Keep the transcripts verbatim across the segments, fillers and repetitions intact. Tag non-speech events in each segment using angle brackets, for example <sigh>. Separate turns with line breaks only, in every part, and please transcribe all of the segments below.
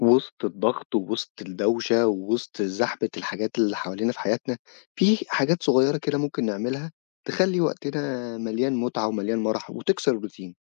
وسط الضغط ووسط الدوشة ووسط زحمة الحاجات اللي حوالينا في حياتنا، في حاجات صغيرة كده ممكن نعملها تخلّي وقتنا مليان متعة ومليان مرح وتكسر الروتين.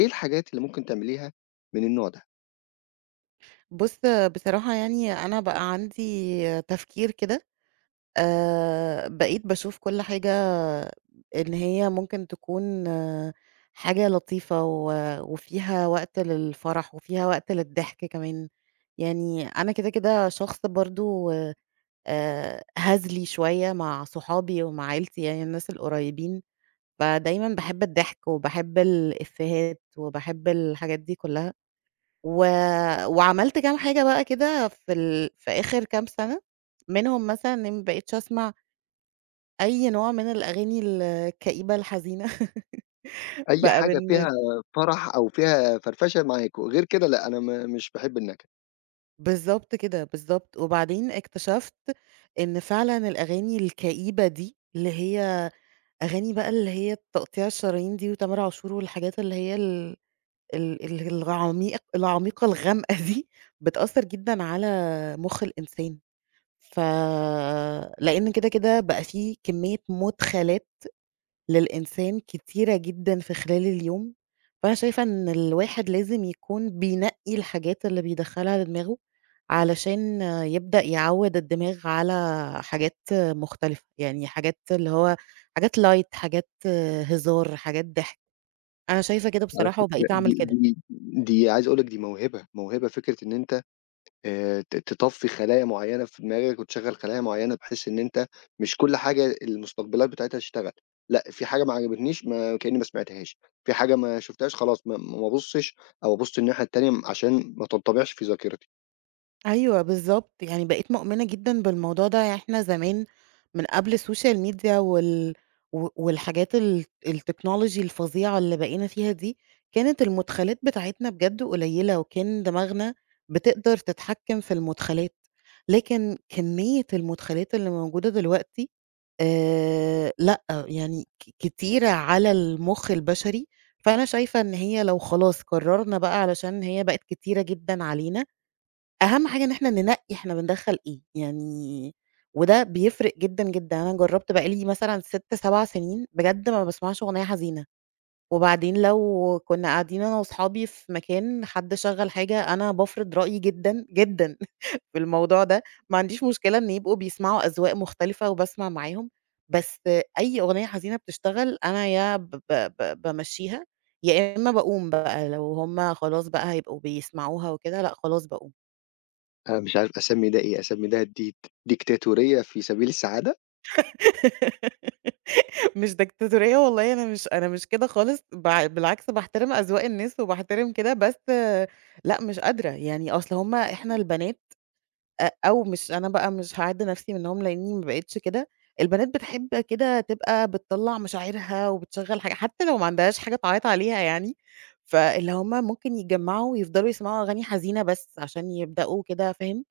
إيه الحاجات اللي ممكن تعمليها من النوع ده؟
بُص، بصراحة يعني أنا بقى عندي تفكير كده. آآ بقيت باشوف كل حاجة إن هي ممكن تكون آه، حاجة لطيفة و وفيها وقت للفرح وفيها وقت للضحك كمان. يعني أنا كده، كده شخص برضه آآ هزلي شوية مع صحابي ومع عيلتي، يعني الناس القريبين، فدايمًا باحب الضحك وباحب الإفيهات وباحب الحاجات دي كلها. و وعملت كام حاجة بقى كده في ال في آخر كام سَنة، منهم مثلًا إني ما بقيتش أسمع أي نوع من الأغاني الكئيبة الحزينة. <laughs>
أي
بقى
حاجة فيها
بالن
فرح أو فيها فرفشة معاك، وغير كده لأ، أنا م مش باحب النكد.
بالضبط كده، بالضبط. وبعدين اكتشفت إن فعلًا الأغاني الكئيبة دي، اللي هي أغاني بقى، اللي هي تقطيع الشرايين دي وتامر عاشور والحاجات اللي هي ال ال ال العميق العميقة الغامقة دي، بتأثّر جدًا على مُخ الإنسان. ف لإن كده، كده بقى في كمية مدخلات للإنسان كتيرة جدًا في خلال اليوم. فأنا شايفة إن الواحد لازم يكون بينقّي الحاجات اللي بيدخّلها لدماغه، علشان يبدأ يعوّد الدماغ على حاجات مختلفة، يعني حاجات اللي هو حاجات light، حاجات هزار، حاجات ضحك. أنا شايفة كده
على
بصراحة
فكرة
وبقيت أعمل
دي
كده.
دي دي عايز أقول لك دي موهبة، موهبة فكرة إن أنت آآ ت تطفّي خلايا معيّنة في دماغك وتشغّل خلايا معيّنة بحيث إن أنت مش كل حاجة المستقبلات بتاعتها تشتغل، لأ في حاجة ما عجبتنيش ما كإنّي ما سمعتهاش، في حاجة ما شُفتهاش خلاص ما ما أبُصّش أو أبُص الناحية التانية م عشان ما تنطبعش في ذاكرتي،
أيوه بالضبط، يعني بقيت مؤمنة جدًا بالموضوع ده. يعني إحنا زمان من قبل السوشيال ميديا وال و والحاجات ال التكنولوجي الفظيعة اللي بقينا فيها دي، كانت المدخلات بتاعتنا بجد قليلة، وكان دماغنا بتقدر تتحكم في المدخلات. لكن كمية المدخلات اللي موجودة دلوقتي آآ لأ، يعني ك كتيرة على المُخ البشري. فأنا شايفة إن هي لو خلاص قررنا بقى، علشان هي بقت كتيرة جدًا علينا، أهم حاجة إن إحنا ننقّي إحنا بندخّل إيه يعني. وده بيفرق جدًا، جدًا. أنا جرّبت بقى لي مثلًا ستة، سبع سنين بجد ما باسمعش أغنية حزينة. وبعدين لو كُنّا قاعدين أنا وأصحابي في مكان حد شغّل حاجة، أنا بافرض رأيي جدًا، جدًا <laughs> في الموضوع ده. ما عنديش مشكلة إن يبقوا بيسمعوا أذواق مختلفة وباسمع معاهم، بس أي أغنية حزينة بتشتغل أنا يا ب ب ب بامشّيها، يا إمّا باقوم بقى لو هُم خلاص بقى هيبقوا بيسمعوها وكده، لأ خلاص باقوم.
أنا مش عارف أسمّي ده إيه، أسمّي ده دي ديكتاتورية في سبيل السعادة،
<laughs> مش ديكتاتورية والله، أنا مش أنا مش كده خالص. بع بالعكس، باحترم أذواق الناس وباحترم كده، بس آه، لأ مش قادرة. يعني أصل هُم إحنا البنات، أ أو مش أنا بقى، مش هاعِد نفسي منهم لإني ما بقيتش كده. البنات بتحب كده تبقى بتطلّع مشاعرها وبتشغّل حاجة حتى لو ما عندهاش حاجة تعيّط عليها يعني، فاللي هُم ممكن يتجمّعوا ويفضلوا يسمعوا أغاني حزينة بس عشان يبدأوا كده، فاهم؟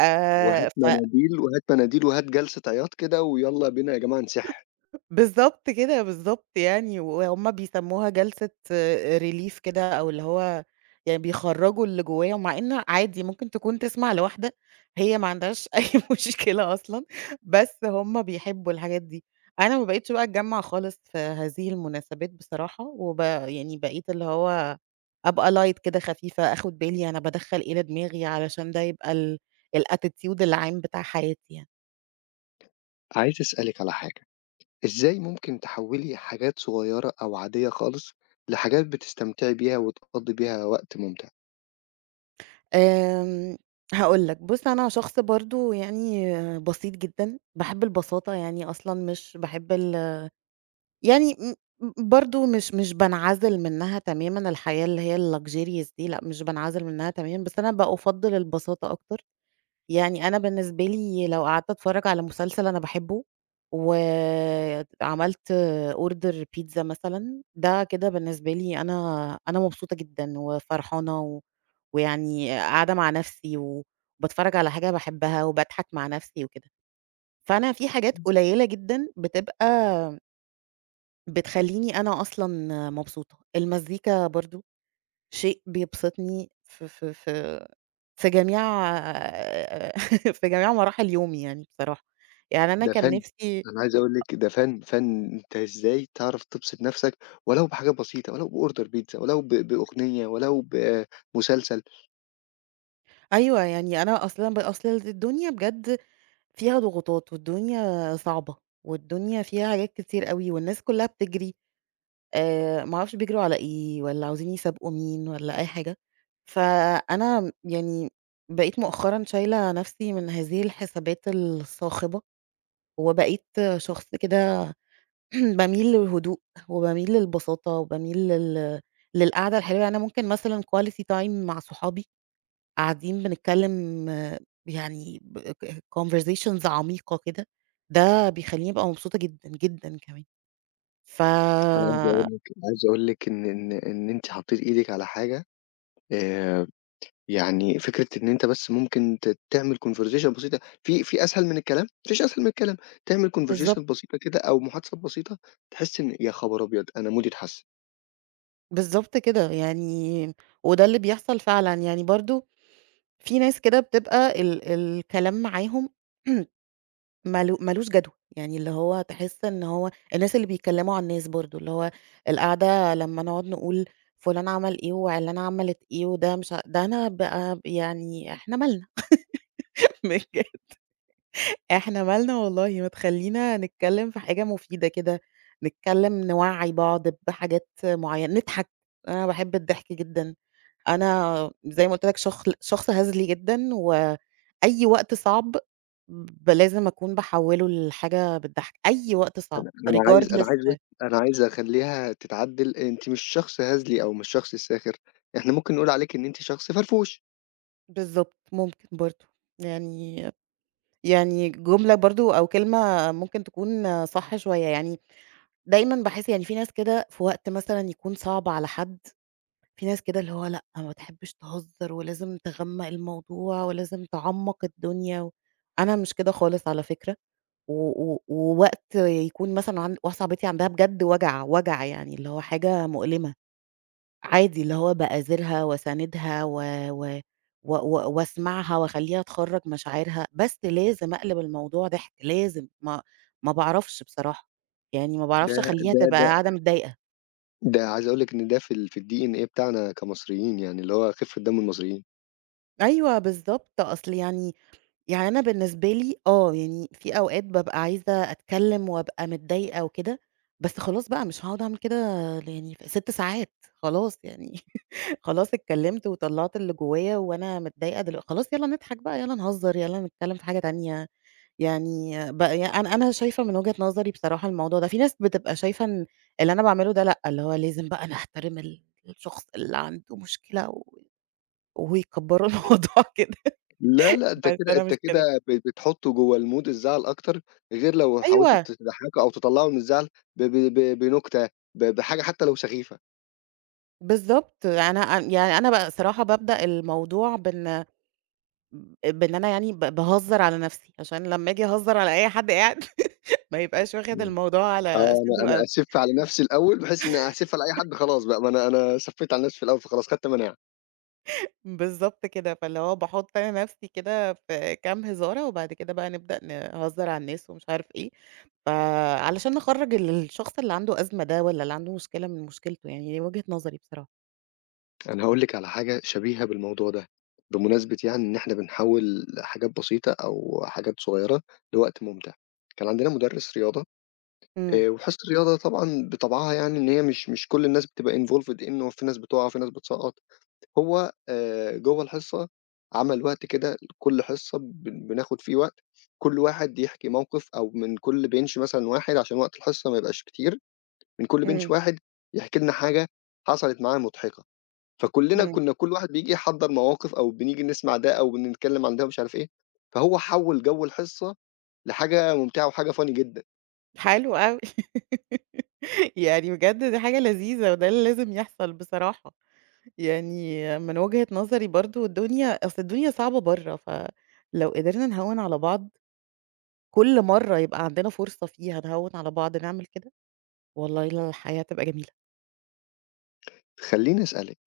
آآ
وهات
ف
مناديل وهات مناديل وهات جلسة عياط كده ويالّا بينا يا جماعة نِسِح.
بالضبط كده، بالضبط يعني. وهُم بيسموها جلسة relief كده، أو اللي هو يعني بيخرّجوا اللي جواهم، مع إن عادي ممكن تكون تسمع لواحدة هي ما عندهاش <laughs> أي مشكلة أصلًا، بس هُم بيحبوا الحاجات دي. أنا ما بقيتش بقى أتجمّع خالص في هذه المناسبات بصراحة. وب يعني بقيت اللي هو أبقى light كده، خفيفة، آخُد بالي أنا بادخّل إيه لدماغي، علشان ده يبقى ال الattitude العام بتاع حياتي يعني.
عايز أسألِك على حاجة. إزاي ممكن تحوّلي حاجات صغيّرة أو عادية خالص، لحاجات بتستمتعي بيها وتقضّي بيها وقت ممتع؟
آمم، هاقول لك. بُص أنا شخص برضه يعني بسيط جدًا، باحب البساطة. يعني أصلًا مش باحب ال يعني م م برضه مش مش بانعزل منها تمامًا. الحياة اللي هي الluxurious دي لأ، مش بانعزل منها تمامًا، بس أنا بأُفضّل البساطة أكتر. يعني أنا بالنسبة لي لو قعدت أتفرّج على مسلسل أنا باحبه وعملت order بيتزا مثلًا، ده كده بالنسبة لي، أنا أنا مبسوطة جدًا وفرحانة و ويعني قاعدة مع نفسي و وباتفرّج على حاجة باحبها وباضحك مع نفسي وكده. فأنا في حاجات قليّلة جدًا بتبقى بتخلّيني أنا أصلًا مبسوطة. المزيكا برضه شيء بيبسطني في في في في جميع <laughs> في جميع مراحل يومي يعني بصراحة. يعني أنا
ده
كان
فَن،
نِفْسي.
أنا عايز أقول لِك ده فَن، فَن أنت إزاي تعرف تبسط نَفْسك ولو بحاجة بسيطة، ولو بorder بيتزا، ولو ب بأغنية، ولو بمسلسل.
أيوه. يعني أنا أصلًا ب أصل الدنيا بجد فيها ضغوطات، والدنيا صعبة، والدنيا فيها حاجات كتير أوي، والناس كُلّها بتجري. آآ ما أعرفش بيجروا على إيه والّا عاوزين يسابقوا مين والّا أي حاجة. فأنا يعني بقيت مؤخرًا شايلة نفسي من هذه الحسابات الصاخبة. وبقيت شخص كده <clears throat> باميل للهدوء وباميل للبساطة وباميل لل للقعدة الحلوة. يعني أنا ممكن مثلًا quality time مع صحابي قاعدين بنتكلم آه، يعني ب ك conversations عميقة كده، ده بيخلّيني أبقى مبسوطة جدًا، جدًا كمان. ف
أنا عايز أقول لِك عايز أقول لِك إن إن إن أنتِ حطّيتِ إيدِك على حاجة آآ يعني فكرة إن أنت بس ممكن ت تعمل كونفرسيشن بسيطة، في في أسهل من الكلام؟ ما فيش أسهل من الكلام، تعمل conversation
بالضبط.
بسيطة كده أو محادثة بسيطة، تحس إن يا خبر أبيض! أنا مودي اتحسن،
بالضبط كده يعني. وده اللي بيحصل فعلًا، يعني برضه في ناس كده بتبقى ال الكلام معاهم <clears throat> ما له ما لوش جدوى. يعني اللي هو تحس إن هو الناس اللي بيتكلموا عن الناس برضه، اللي هو القعدة لمّا نقعد نقول فلان عمل إيه وعلانة عملت إيه وده مش ع ده. أنا بقى يعني إحنا مالنا <laughs> بجد إحنا مالنا والله! ما تخلّينا نتكلم في حاجة مفيدة كده، نتكلم نوعّي بعض بحاجات معينة، نضحك. أنا باحب الضحك جدًا. أنا زي ما قُلت لك شخل شخص هزلي جدًا، وأي وقت صعب ب لازم أكون باحوّله لحاجة بتضحّك، أي وقت صعب
أنا أنا عايز أنا عايز
regardless.
أنا عايز أخلّيها تتعدّل، أنتِ مش شخص هزلي أو مش شخص ساخر، إحنا ممكن نقول عليكِ إن أنتِ شخص فرفوش،
بالضبط، ممكن برضه. يعني، يعني جملة برضه أو كلمة ممكن تكون صح شوية. يعني دايمًا باحس يعني في ناس كده، في وقت مثلًا يكون صعب على حد، في ناس كده اللي هو لأ، ما تحبّش تهزّر ولازم تغمّق الموضوع ولازم تعمّق الدنيا، و أنا مش كده خالص على فكرة. و و ووقت يكون مثلًا عند واحدة صاحبتي عندها بجد وجع، وجع يعني اللي هو حاجة مؤلمة، عادي اللي هو باآذيرها واساندها و و و و واسمعها واخلّيها تخرّج مشاعرها. بس لازم أقلب الموضوع ضحك، لازم، ما ما باعرفش بصراحة. يعني ما
ده
باعرفش أخلّيها
ده
تبقى
ده
قاعدة متضايقة.
ده عايز أقول لِك إن ده في ال في الDNA بتاعنا كمصريين يعني، اللي هو خفة دم المصريين.
أيوه بالضبط، أصل يعني، يعني أنا بالنسبة لي آه، يعني في أوقات بابقى عايزة أتكلّم وأبقى متضايقة وكده، بس خلاص بقى مش هاقعد أعمل كده. يعني ف ست ساعات خلاص يعني <laughs> خلاص اتكلّمت وطلّعت اللي جوايا وأنا متضايقة. دلو خلاص، يالّا نضحك بقى، يالّا نهزّر، يالّا نتكلّم في حاجة تانية. يعني ب ي أنا أنا شايفة من وجهة نظري بصراحة الموضوع ده، في ناس بتبقى شايفة إن اللي أنا باعمله ده لأ، اللي هو لازم بقى أنا أحترم ال الشخص اللي عنده مشكلة، و ويكبّروا <laughs> الموضوع كده،
لا، لأ، أنت
بس
كده
أنا
أنت
مش كده.
كده ب بتحُطّه جوّه المود الزعل أكتر، غير لو حاولت
أيوه.
ت تضحّكه أو تطلّعه من الزعل ب ب ب بنُكتة، ب بحاجة حتى لو سخيفة.
بالضبط، أنا أ يعني أنا ب صراحة بابدأ الموضوع بإن بإن أنا يعني ب باهزّر على نَفْسي، عشان لمّا آجي أهزّر على أي حد قاعد <laughs> ما يبقاش واخد
إمم.
الموضوع
آه،
على
أنا
صدره
أنا
أوي.
أسِف على نَفْسي الأول بحيث إن أسِف على أي حد خلاص بقى، ما أنا أنا سَفّيت على نَفْسي في الأول فخلاص خدت مناعة.
بالضبط كده، فاللي هو باحُط أنا نَفْسي كده في كام هزارة، وبعد كده بقى نبدأ نهزّر على الناس ومش عارف إيه، فعلشان نخرّج ال الشخص اللي عنده أزمة ده والّا اللي عنده مشكلة من مشكلته. يعني دي وجهة نظري بصراحة.
أنا هاقول لِك على حاجة شبيهة بالموضوع ده، بمناسبة يعني إن إحنا بنحوّل حاجات بسيطة أو حاجات صغيّرة لوقت مُمتع. كان عندنا مُدرِّس رياضة،
إمم،
آآ وحصة الرياضة طبعًا بطبعها يعني إن هي مش مش كل الناس بتبقى إنفولفد إنه في ناس بتقع، في ناس بتسقّط، هو آآ جوّه الحصة عمل وقت كده لكل حصة بن بناخد فيه وقت، كل واحد يحكي موقف أو من كل بنش مثلًا واحد عشان وقت الحصة ما يبقاش كتير، من كل bench
إمم،
واحد يحكي لنا حاجة حصلت معاه مضحكة، فكلنا
إمم.
كنا كل واحد بييجي يحضّر مواقف أو بنيجي نسمع ده أو بنتكلّم عن ده ومش عارف إيه، فهو حوّل جو الحصة لحاجة ممتعة وحاجة فاني جدًا.
حلو أوي. <laughs> يعني بجد دي حاجة لذيذة وده اللي لازم يحصل بصراحة. يعني من وجهة نظري برضه الدنيا، أصل الدنيا صعبة برّه، فلو قدرنا نهوِّن على بعض كل مرّة يبقى عندنا فرصة فيها نهوِّن على بعض نعمل كده، والله ل الحياة هتبقى جميلة.
خلّيني أسألِك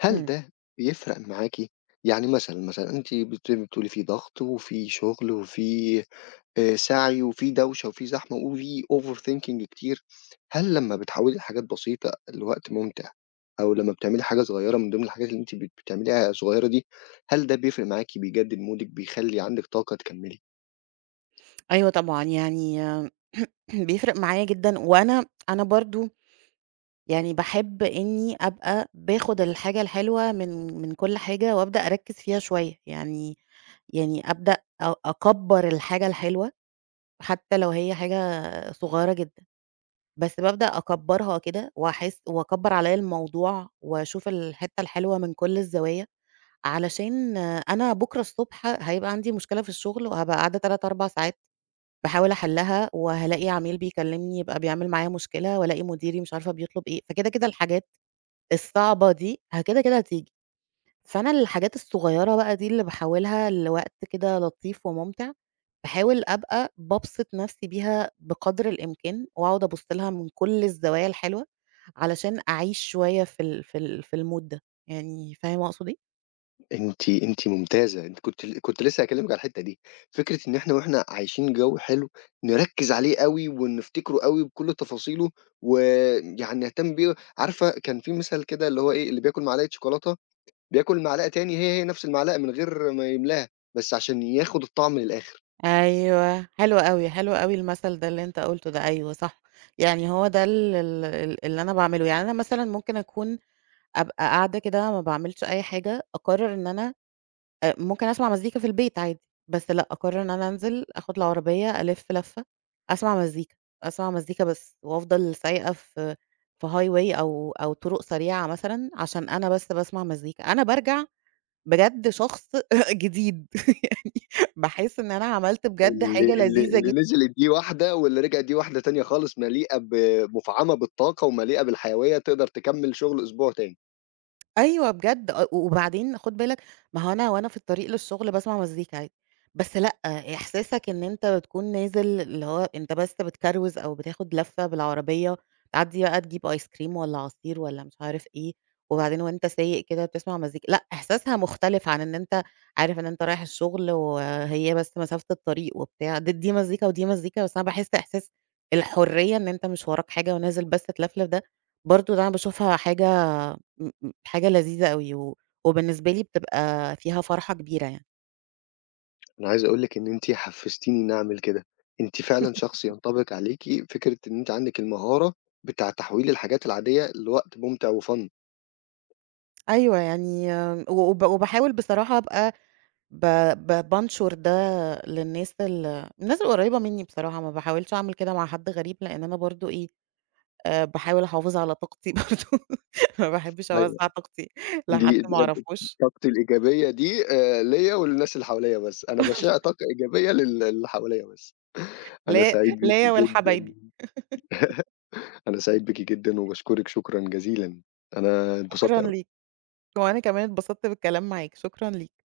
هل
إمم.
ده بيفرق معاكِ؟ يعني مثلًا، مثلًا أنتِ بت بتقولي في ضغط وفي شغل وفي آآ، سعي وفي دوشة وفي زحمة وفي أوفر ثينكينج كتير، هل لمّا بتحوّلي لحاجات بسيطة الوقت ممتع أو لمّا بتعملي حاجة صغيّرة من ضمن الحاجات اللي أنتِ بت بتعمليها صغيّرة دي، هل ده بيفرق معاكِ، بيجدد مودِك، بيخلّي عندِك طاقة تكمّلي؟
أيوه طبعًا. يعني <clears throat> بيفرق معايا جدًا وأنا أنا برضه يعني باحب إنّي أبقى باخد الحاجة الحلوة من من كل حاجة وأبدأ أركّز فيها شوية. يعني، يعني أبدأ أ أكبّر الحاجة الحلوة حتى لو هي حاجة صغيّرة جدًا. بس بابدأ أكبّرها كده، وأحس وأكبّر عليّا الموضوع، وأشوف الحتّة الحلوة من كل الزوايا. علشان أنا بُكرة الصبح هيبقى عندي مشكلة في الشغل، وهابقى قاعدة ثلاثة، أربعة ساعات باحاول أحلّها، وهالاقي عميل بيكلّمني يبقى بيعمل معايا مشكلة، وألاقي مديري مش عارفة بيطلب إيه. فكده، كده الحاجات الصعبة دي ه كده، كده هتيجي. فأنا الحاجات الصغيرة بقى دي اللي باحولها لوقت كده لطيف وممتع. باحاول أبقى بابسط نفسي بيها بقدر الإمكان، وأقعد أبُص لها من كل الزوايا الحلوة، علشان أعيش شوية في ال في ال في الmood ده. يعني فاهم أقصد إيه؟
أنتِ أنتِ ممتازة، أنتِ كنت ل كنت لسه هاكلمِك على الحتّة دي، فكرة إن إحنا وإحنا عايشين جو حلو نركّز عليه أوي ونفتكره أوي بكل تفاصيله، ويعني نهتم بيه عارفة كان في مثل كده اللي هو إيه، اللي بياكل معلقة شوكولاتة بياكل معلقة تاني هي، هي نفس المعلقة من غير ما يملاها، بس عشان ياخد الطعم للآخر،
أيوه، حلو أوي، حلو أوي المثل ده اللي أنت قُلته ده، أيوه صح. يعني هو ده ال ال ال اللي أنا باعمله. يعني أنا مثلًا ممكن أكون أبقى قاعدة كده ما باعملش أي حاجة، أقرر إن أنا آآ ممكن أسمع مزيكا في البيت عادي. بس لأ، أقرر إن أنا أنزل آخد العربية ألِف لَفّة، أسمع مزيكا، أسمع مزيكا بس، وأفضل سايقة في في highway أو أو طرق سريعة مثلًا، عشان أنا بس باسمع مزيكا. أنا بارجع بجد شخص <laughs> جديد. <laughs> يعني باحس إن أنا عملت بجد
اللي
حاجة
اللي
لذيذة جد.
اللي نزلت دي واحدة واللي رجعت دي واحدة تانية خالص مليئة ب مُفعمة بالطاقة ومليئة بالحيوية تقدر تكمّل شغل أسبوع تاني.
أيوه بجد أ وبعدين خُد بالك، ما هو أنا وأنا في الطريق للشغل باسمع مزيكا عادي، بس لأ، إحساسك إن أنت بتكون نازل اللي هو أنت بس بتكروز أو بتاخد لفة بالعربية، تعدّي بقى تجيب آيس كريم والّا عصير والّا مش عارف إيه، وبعدين وأنت سايق كده بتسمع مزيكا، لأ إحساسها مختلف عن إن أنت عارف إن أنت رايح الشغل وهي بس مسافة الطريق وبتاع. د دي مزيكا ودي مزيكا، بس أنا باحس إحساس الحرية، إن أنت مش وراك حاجة ونازل بس تلفلف ده. برضه ده أنا باشوفها حاجة م م حاجة لذيذة أوي. و وبالنسبة لي بتبقى فيها فرحة كبيرة يعني.
أنا عايز أقول لِك إن أنتِ حفزتيني إني أعمل كده، أنتِ فعلًا شخص ينطبق عليكِ فكرة إن أنتِ عندِك المهارة بتاع تحويل الحاجات العادية لوقت ممتع وfun
أيوه، يعني آمم، و وب وباحاول بصراحة أبقى ب ب بانشر ده للناس ال الناس القريبة منّي بصراحة. ما باحاولش أعمل كده مع حد غريب، لإن أنا برضه إيه، آآ باحاول أحافظ على طاقتي <laughs> برضه. ما باحبش
أيوه.
أوزّع طاقتي لحد
دي دي
ما أعرفوش،
طاقتي الإيجابية دي، آآ، ليّا وللناس اللي حواليّا بس، أنا باشع طاقة إيجابية لل للي حواليّا بس. أنا
ليّا
سعيد بيكِ
ليّا ولحبايبي.
جدًا، أنا سعيد بيكِ جدًا وباشكرِك شكرًا جزيلًا، أنا اتبسطت
شكرًا ليك،
أوي.
وأنا كمان اتبسطت بالكلام معاك، شكرًا ليك.